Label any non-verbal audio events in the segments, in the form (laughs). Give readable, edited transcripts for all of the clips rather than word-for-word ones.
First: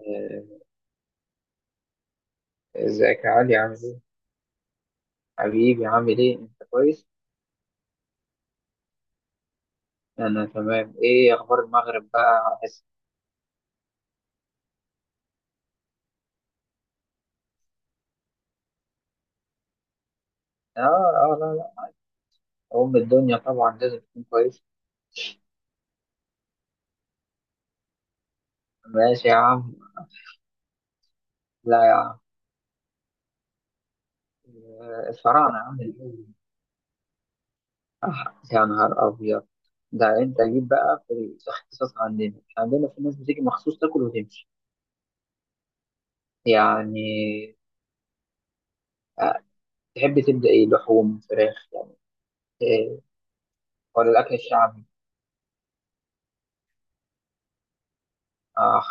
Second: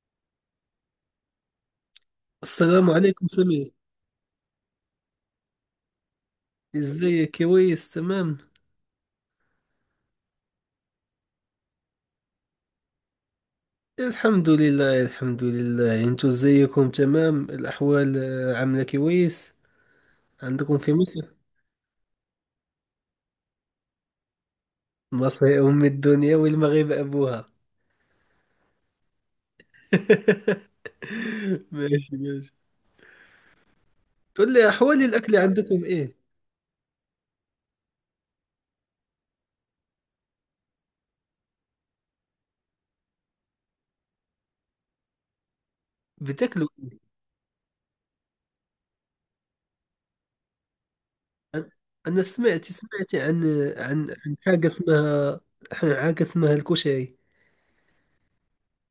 آه، السلام ازيك عليكم يا علي سمير. عامل ايه؟ حبيبي عامل ايه؟ انت كويس؟ ازيك؟ كويس، تمام. انا تمام، ايه اخبار المغرب بقى؟ الحمد لله، الحمد لله. انتو ازيكم؟ تمام الاحوال، عاملة كويس عندكم اه، في مصر. اه، لا، لا، ام الدنيا طبعا لازم تكون كويس، مصر هي ام الدنيا والمغرب ابوها. ماشي يا عم، (laughs) لا يا ماشي، عم، ماشي. قول لي احوال الاكل الفراعنة عندكم عامل ايه؟ ايه؟ يا نهار ابيض، ده انت جيت بقى في الاختصاص عندنا، إحنا عندنا في ناس بتيجي مخصوص تاكل وتمشي، بتاكلوا ايه؟ يعني آه، تحب تبدأ ايه؟ لحوم، فراخ، يعني انا سمعت إيه؟ سمعت عن ولا عن الاكل عن الشعبي؟ حاجة اسمها الكشري. اخ،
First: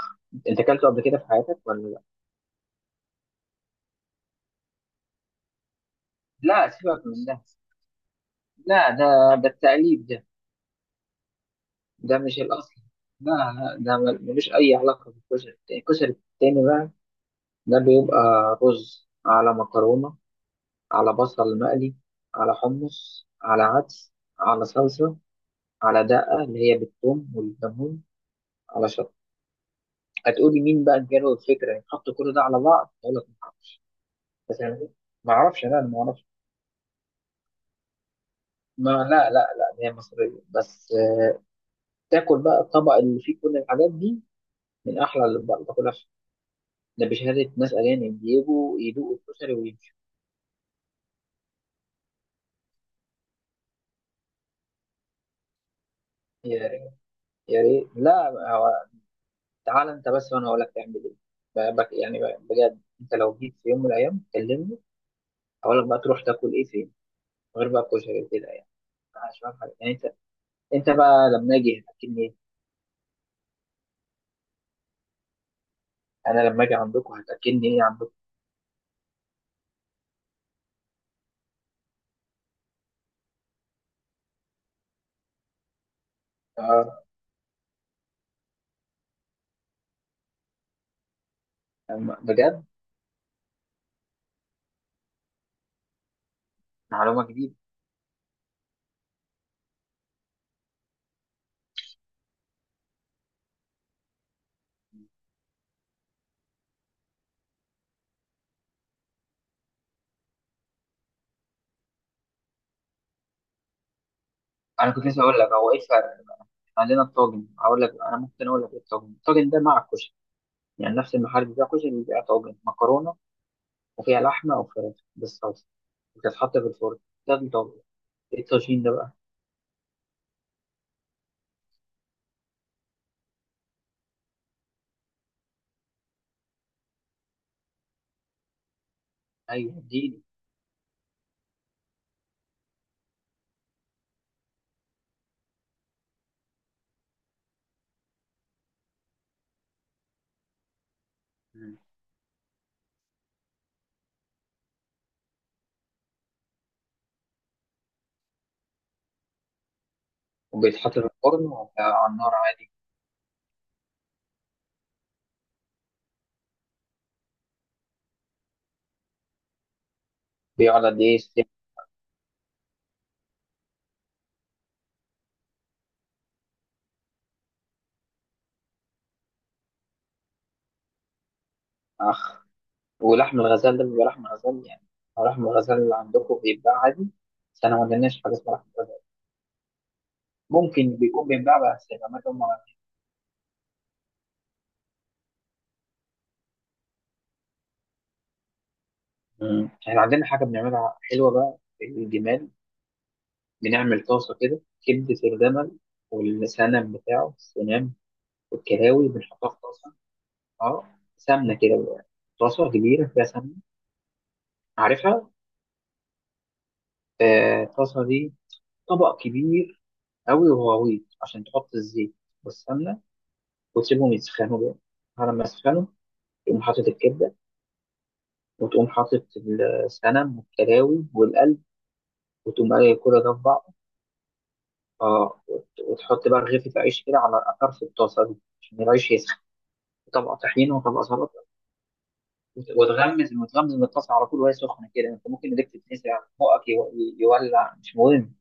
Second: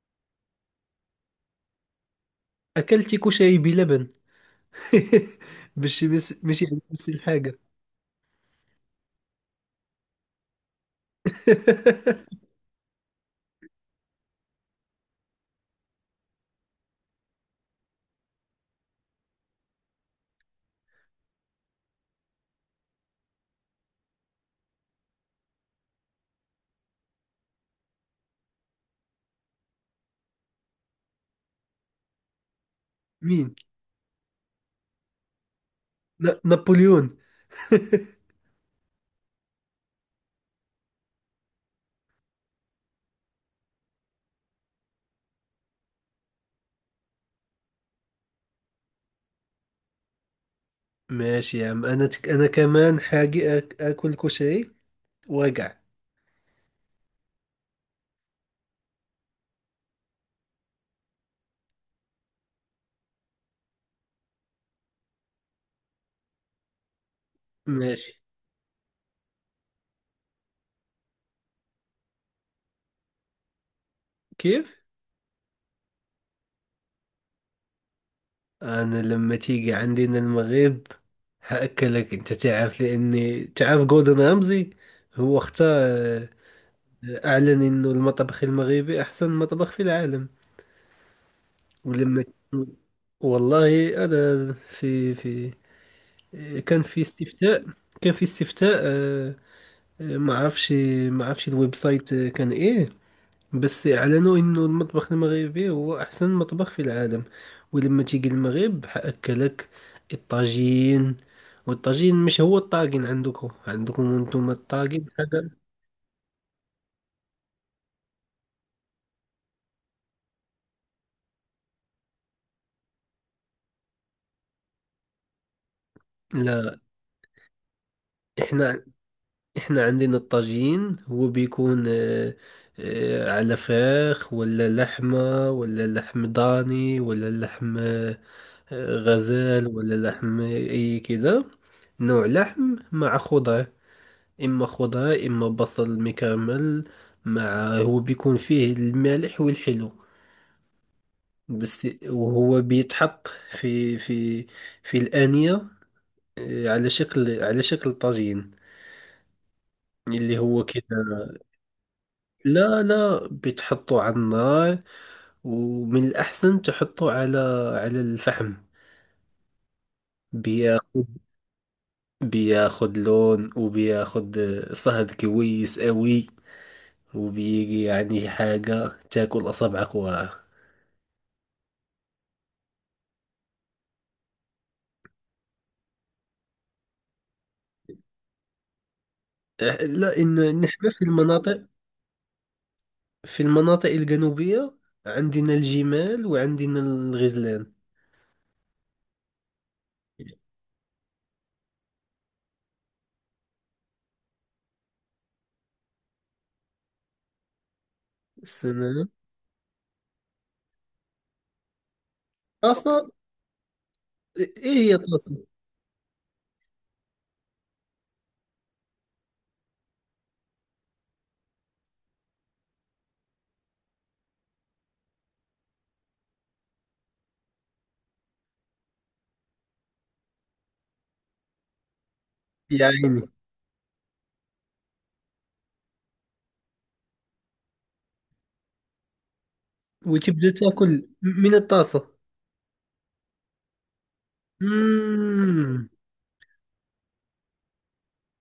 انت اكلته قبل كده في حياتك ولا؟ اكلت كشري بلبن. (laughs) مش لا يعني سيبك نفس من ده، الحاجة. لا ده، ده التقليد ده، ده (laughs) مش الأصل. لا، لا، ده ملوش أي علاقة بالكشري التاني. الكشري التاني بقى ده بيبقى رز على مكرونة، على بصل مقلي، على حمص، على عدس، على صلصة، على دقة اللي هي بالثوم والليمون، على شطة. هتقولي مين بقى جاله الفكرة يحطوا كل ده على بعض؟ أقول لك ما مين؟ أعرفش. بس أنا ما أعرفش، لا أنا ما أعرفش. نابليون. (laughs) ما لا، لا، لا، هي مصرية بس. تاكل بقى الطبق اللي فيه كل الحاجات دي، من أحلى اللي باكلها ده بشهادة ناس أجانب بيجوا يدوقوا الكشري ويمشوا. ماشي يا عم. انا كمان حاجي اكل كشري وارجع. يا ريت، يا ريت، لا. هو تعال أنت بس، وأنا هقول لك تعمل إيه. بك يعني، بجد أنت لو جيت في يوم من الأيام كلمني، هقول لك بقى تروح تاكل إيه فين غير بقى ماشي. الكشري وكده يعني. عشان حاجة يعني أنت بقى لما أجي هتأكلني إيه؟ كيف؟ أنا لما أجي عندكم هتأكلني إيه عندكم؟ انا لما تيجي عندنا المغرب هاكلك. انت تعرف، لاني تعرف جوردن رامزي. هو اختار. آه، اعلن انه المطبخ المغربي احسن مطبخ في العالم. ولما بجد؟ والله انا في في كان في معلومة جديدة. استفتاء كان في استفتاء، آه، ما عرفش ما عرفش الويب سايت، كان ايه. بس اعلنوا انه المطبخ المغربي هو احسن مطبخ في العالم. ولما تيجي المغرب حاكلك الطاجين. والطاجين مش هو الطاجين عندكم. انتم أنا كنت الطاجين لسه أقول لك حاجه. هو إيه الفرق. عندنا الطاجن، أقول لك. أنا ممكن أقول لك إيه الطاجن. الطاجن ده مع الكشري، يعني نفس المحل بتاع كشري بيبيع طاجن مكرونة، وفيها لحمة وفراخ بالصلصة، بتتحط في لا، الفرن. ده الطبق. ايه الطاجين احنا ده بقى؟ احنا عندنا الطاجين، هو بيكون، على فراخ ولا لحمه ولا لحم ضاني ولا لحم، غزال، أيوة ولا اديني. لحم اي كده. نوع لحم مع خضار، إما خضار إما بصل مكرمل، مع هو بيكون فيه المالح والحلو. مم. بس، وهو بيتحط في الآنية، على شكل طاجين، اللي هو وبيتحط كده. في الفرن وعلى النار عادي؟ لا، لا، بتحطه على النار، ومن الأحسن تحطه على الفحم. بيقعد قد بياخد إيه؟ ساعة؟ بياخد لون وبياخد صهد كويس قوي، وبيجي يعني حاجة تاكل أصابعك وراها. أخ. ولحم الغزال ده بيبقى لحم غزال يعني؟ هو لحم الغزال اللي عندكم بيتباع عادي؟ بس أنا ما عندناش حاجة اسمها لحم غزال. لا، إن نحن ممكن بيكون بيتباع بس الأماكن ما. في المناطق الجنوبية، عندنا الجمال وعندنا الغزلان. مم. إحنا عندنا حاجة بنعملها حلوة بقى في الجمال. بنعمل طاسة كده، كبدة الجمل، والسنم بتاعه السنام، السنة. والكلاوي بنحطها في طاسة. اه، سمنه كده بقى. طاسه كبيره طاسة؟ فيها سمنه، إيه هي عارفها. طاسة؟ الطاسه دي طبق كبير قوي وغويط، عشان تحط الزيت والسمنه، وتسيبهم يسخنوا بقى. على ما يسخنوا تقوم حاطط الكبده، وتقوم حاطط السمن والكلاوي والقلب، وتقوم يا قايل كل عيني. ده في بعض. اه، وتحط بقى رغيفه عيش كده على طرف الطاسه دي، عشان العيش يسخن. طبق وتبدأ طحينه وطبق تاكل سلطه، من الطاسة. وتغمز وتغمز من الطاسه على طول وهي سخنه كده. يعني انت ممكن ايديك مم. تتلسع، بقك يولع، مش مهم.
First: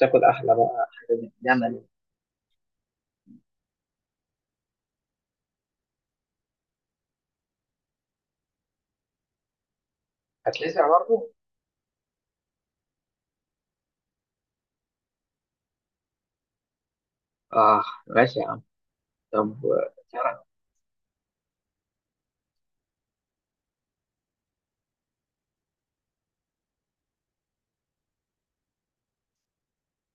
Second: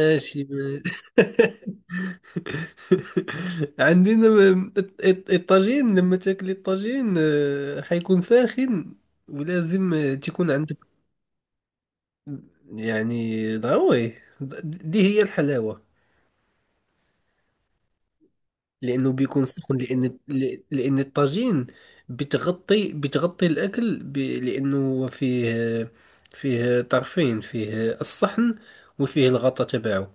تاكل أحلى بقى ماشي. حاجة، جمل. (laughs) عندنا، الطاجين، لما تاكل الطاجين حيكون ساخن، ولازم تكون عندك، هتلسع برضه. يعني ضروري. دي هي الحلاوة، آه، ماشي يا عم. لأنه بيكون طب، سخن. تعرف. لأن الطاجين بتغطي الأكل لأنه هو فيه طرفين، فيه الصحن وفيه الغطا تبعه.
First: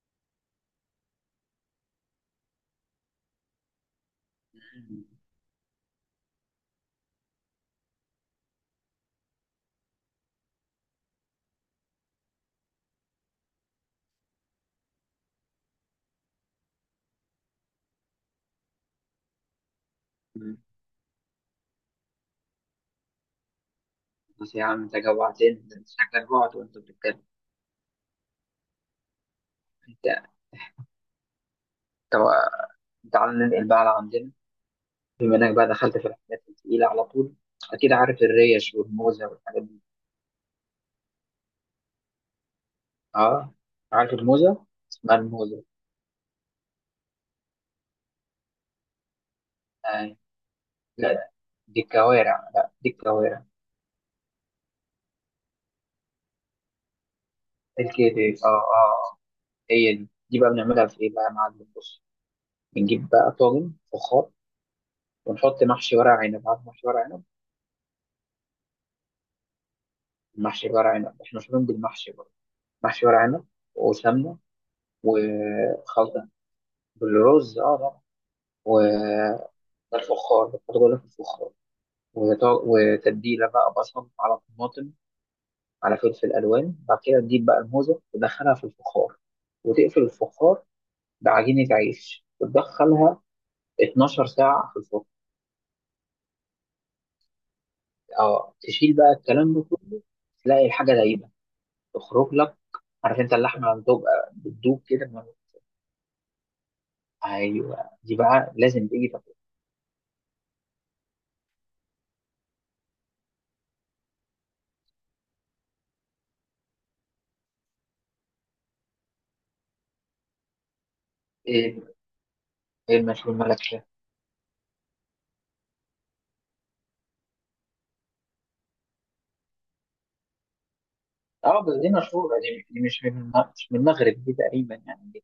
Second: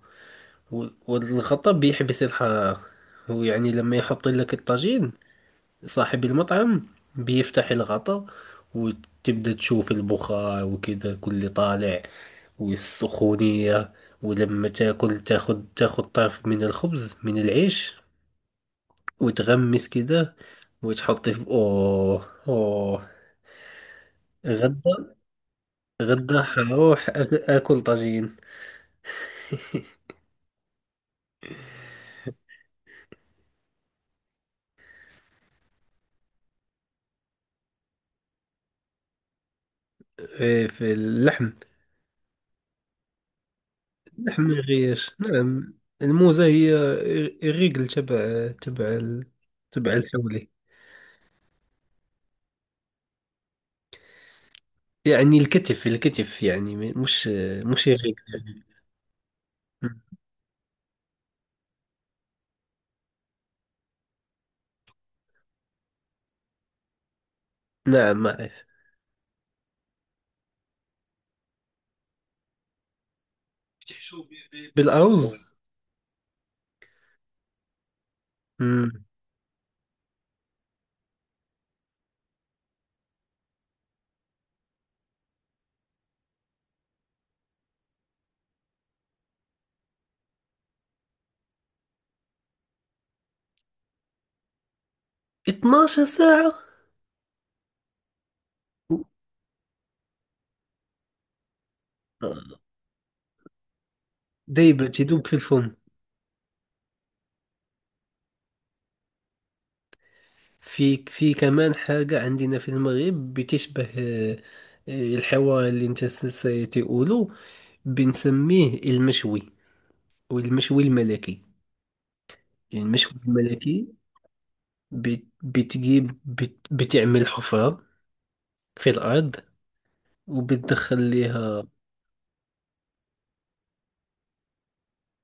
والغطا بيحبس الحرارة، ويعني لما يحط لك مم. الطاجين صاحب المطعم، بيفتح الغطا وتبدأ تشوف البخار وكده كل طالع، والسخونية. ولما تاكل تاخد طرف من الخبز من العيش وتغمس كده مم. وتحطي في. اوه، اوه. بس يا عم غدا، أنت جوعتني، ده أنت شكلك جوعت وأنت حروح بتتكلم. اكل طاجين. أنت طب، تعال ننقل بقى على عندنا. بما إنك بقى دخلت في الحاجات التقيلة على طول، أكيد عارف الريش والموزة والحاجات دي. إيه، في اللحم. آه. عارف اللحم ما الموزة؟ يغيش، اسمها الموزة. نعم. الموزة هي الرجل تبع آه. الحولي. لا، دي الكوارع، لا دي الكوارع. يعني الكتف، الكتف، يعني مش الرجل. الكتف، آه، آه، آه. هي دي بقى بنعملها في إيه بقى يا معلم، بص. بنجيب بقى طاجن فخار، ونحط محشي ورق عنب، عارف محشي ورق عنب؟ نعم، ما أعرف. محشي ورق عنب، احنا مشهورين بالمحشي برضه. محشي ورق عنب بتحشو وسمنه بالأرز. وخلطه بالرز، اه طبعا. مم. والفخار بتحط جوه في الفخار، وتتبيله بقى بصل على طماطم، على فلفل الوان. بعد كده تجيب بقى الموزه تدخلها في الفخار، وتقفل الفخار بعجينه عيش، وتدخلها 12 ساعه في الفرن. 12 ساعة. اه، تشيل بقى الكلام ده كله، تلاقي الحاجه دايبه، تخرج لك. عارف انت اللحمه لما بتبقى بتدوب دايبة كده، تدوب في الفم. ايوه، دي بقى لازم تيجي. طب، في في كمان حاجة عندنا في المغرب بتشبه، الحوار اللي انت ستقوله، بنسميه المشوي والمشوي الملكي. ايه يعني ايه المشوي المشهور ملكشه؟ الملكي، بتجيب، بتعمل حفرة في الأرض وبتدخل اه، ليها. بس دي مشهوره، دي مش من مش من المغرب دي تقريبا، يعني دي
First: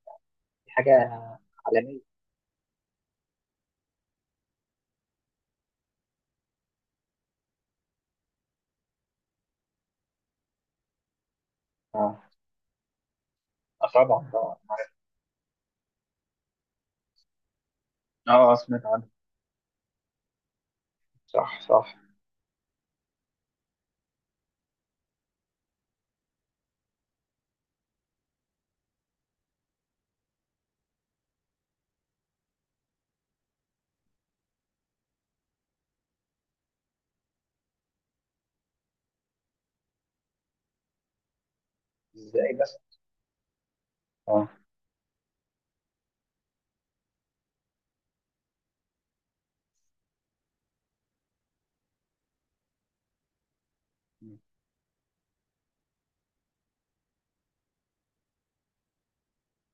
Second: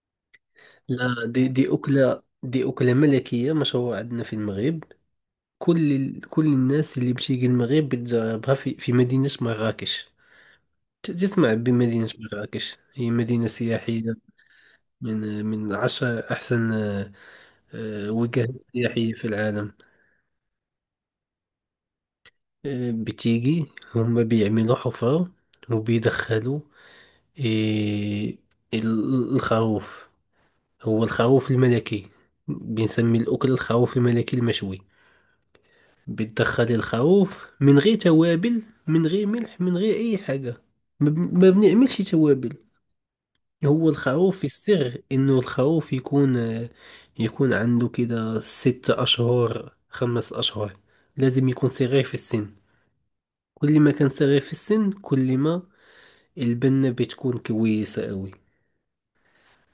حاجه لا، دي, دي عالميه. أكلة ملكية مشهورة عندنا في المغرب. كل الناس اللي بتيجي المغرب بتجربها في مدينة مراكش. تسمع بمدينة اه، مراكش، هي مدينة سياحية، طبعا طبعا عارف. من 10 أحسن وجهات اه، سمعت عنها، سياحية في العالم. صح صح. بتيجي، هم بيعملوا حفار وبيدخلوا آه، الخروف. هو الخروف الملكي، بنسمي الأكل الخروف الملكي المشوي. بتدخل الخروف من غير توابل، من غير ملح، من غير أي حاجة. ما بنعملش توابل. ازاي بس؟ هو الخروف، اه، السر انه الخروف يكون عنده كده 6 اشهر، 5 اشهر، لازم يكون صغير في السن. كل ما كان صغير في السن، كل ما البنة بتكون كويسة قوي.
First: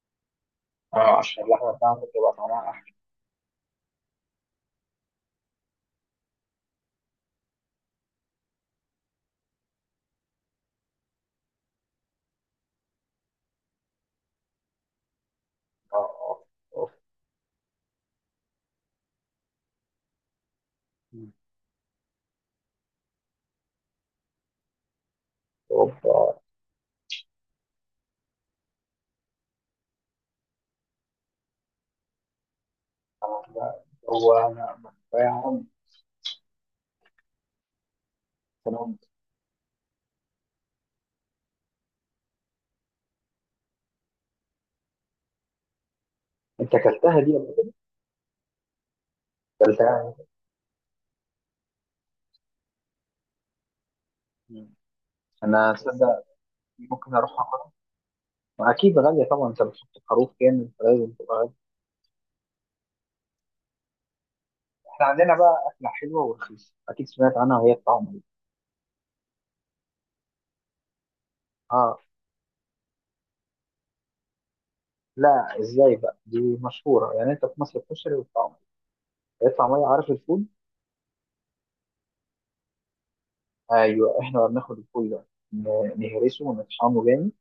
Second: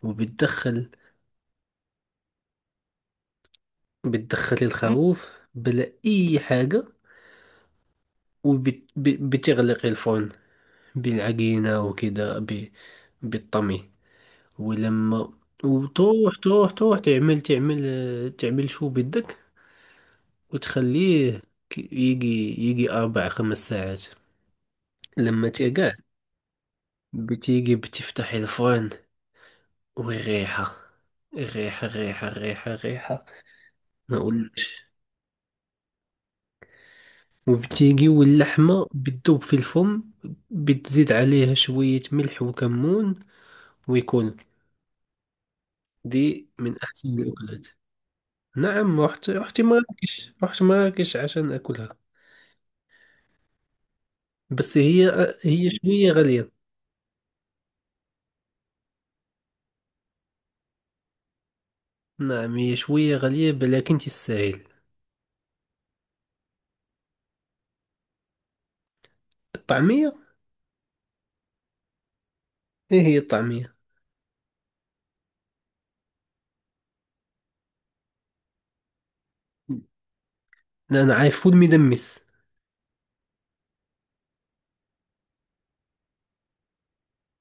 وبتدخل اه، عشان اللحمه بتاعته بتبقى طعمها احلى. بتدخل الخروف بلا اي حاجة وبتغلق الفرن بالعجينة وكده، بالطمي. ولما اه، وتروح اه، تروح اوف، تروح تعمل شو بدك وتخليه، يجي 4-5 ساعات لما تيقع، اوف. آه. بتيجي بتفتح الفرن، والريحة، الريحة، الريحة، الريحة، الريحة آه. ما هو انا أقولكش. وبتيجي واللحمة أنا- بتذوب في الفم، بتزيد عليها شوية ملح وكمون، ويكون، دي انت من أحسن اكلتها دي ولا الأكلات. إيه؟ نعم، رحت رحت اكلتها. مراكش عشان أكلها. مم. بس، هي انا شوية تصدق؟ غالية. ممكن اروح. واكيد غاليه طبعا، انت بتحط خروف كامل فلازم تبقى غالية. نعم، هي شوية غالية بل لكن تستاهل. احنا عندنا بقى اكله حلوه ورخيصه، اكيد سمعت عنها وهي الطعميه. الطعمية. اه. ايه هي الطعمية؟ لا، ازاي بقى، دي مشهوره يعني. انت في مصر الكشري والطعميه. الطعميه، عارف الفول؟ لا، انا عارف فول مدمس. ايوه، احنا بقى بناخد الفول ده نهرسه ونطحنه جامد،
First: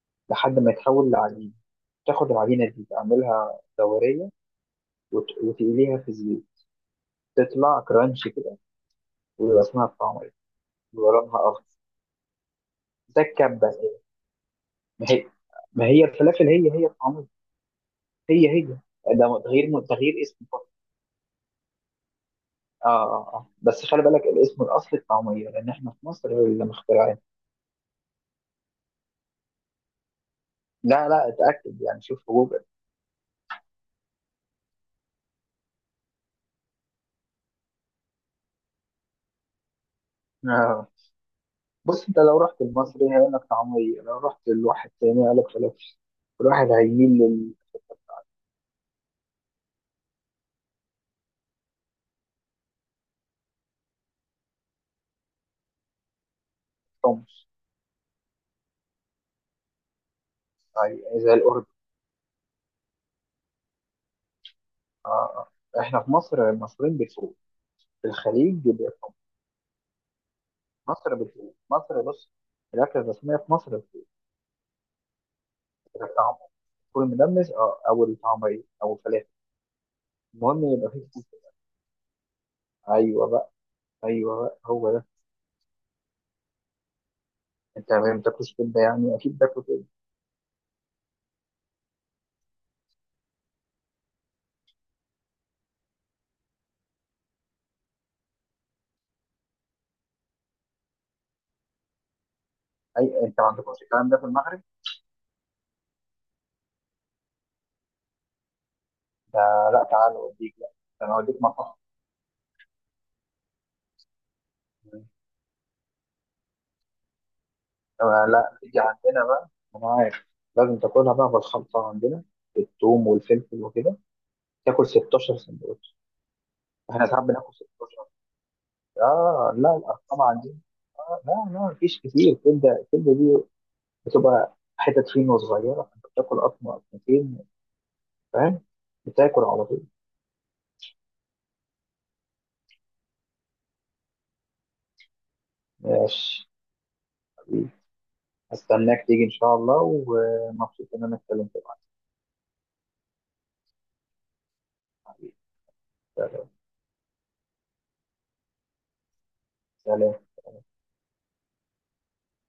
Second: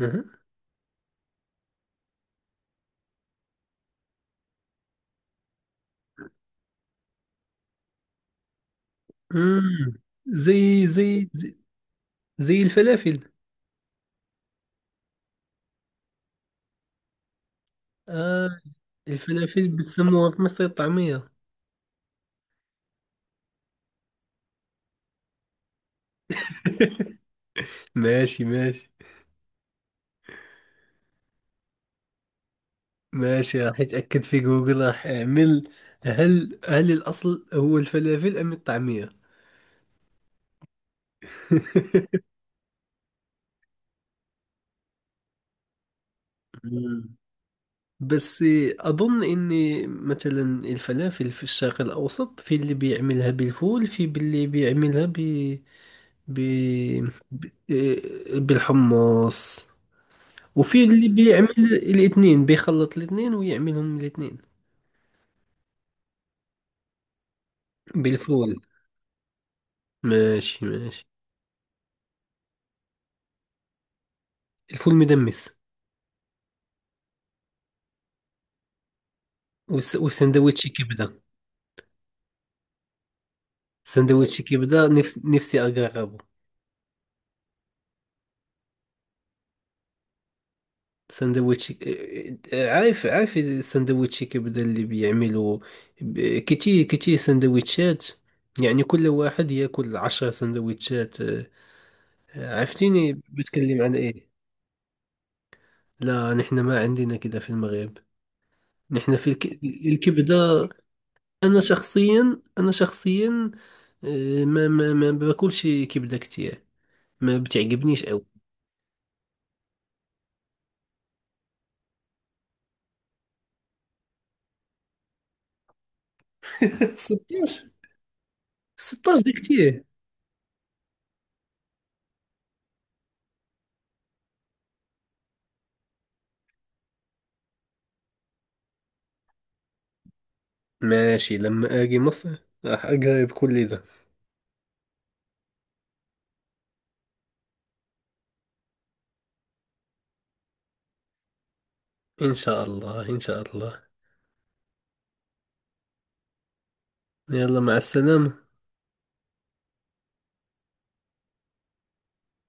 أها. لحد ما يتحول لعجين. تاخد العجينه دي تعملها دوريه، وتقليها في الزيت، تطلع كرانشي كده، ويبقى اسمها مم. الطعميه. زي بيبقى زي لونها زي اخضر، زي الفلافل. ده الكبه كده. ما هي ما هي الفلافل هي هي الطعميه، هي آه، هي. ده الفلافل تغيير، تغيير بتسموها في اسم مصر فقط. الطعمية. اه، اه، اه، بس خلي بالك، الاسم الاصلي الطعميه، لان احنا في مصر اللي مخترعين. (laughs) ماشي، ماشي. لا، لا، اتاكد يعني، شوف في جوجل. ماشي، راح اتأكد في جوجل، راح اعمل، هل الاصل هو الفلافل ام الطعمية. آه. بص، انت (laughs) لو رحت المصري هيقول لك طعميه، لو رحت لواحد تاني هيقول لك فلافل. الواحد مم. هيميل بس، أظن إن مثلا الفلافل في الشرق الأوسط، في اللي بيعملها بالفول، في اللي بيعملها ب... ب... للحمص. بالحمص، وفي اللي زي بيعمل الاردن. الاثنين بيخلط الاثنين ويعملهم الاثنين. آه. آه. احنا في مصر المصريين بيفوق. في الخليج بالفول. بيفوق. ماشي، ماشي. مصر بتفوق، مصر بص، الاكله الرسميه في مصر بتفوق. الفول مدمس. الطعم، فول مدمس اه، او الطعميه، او الفلافل. المهم والسندويتش يبقى كبدة. في. ايوه بقى. سندويتش ايوه كبدة هو ده. نفسي أجربه. انت ما بتاكلش كبده يعني؟ اكيد باكل كبده. سندويتشي، عارف السندويتشي كبدة اللي بيعملوا، كتير كتير سندويتشات. يعني كل واحد ياكل 10 سندويتشات. عرفتيني اي، انت ما عندكوش بتكلم عن الكلام ده في ايه؟ المغرب؟ لا، نحن ما عندنا كده في المغرب. نحن في ده لا، تعال اوديك، لا الكبدة. انا اوديك مطعم. انا شخصيا، ما باكلش كبدة كتير، ما بتعجبنيش أوي. آه، لا، تيجي عندنا بقى، انا عارف، لازم تاكلها بقى بالخلطه عندنا، الثوم والفلفل وكده. تاكل 16 سندوتش. (laughs) احنا ساعات بناكل 16. 16. 16 ده اه لا، كتير. الارقام عندنا. آه، لا، لا، مفيش كتير. الكبده دي بتبقى حتت فين صغيره، فانت بتاكل قطمه قطمتين، فاهم، بتاكل على طول. ماشي، لما اجي مصر راح اجرب كل ده. ماشي، استناك تيجي ان شاء الله، ومبسوط ان انا اتكلمت معاك. إن شاء الله، إن شاء الله. حبيبي، سلام. يلا، مع السلامة. سلام.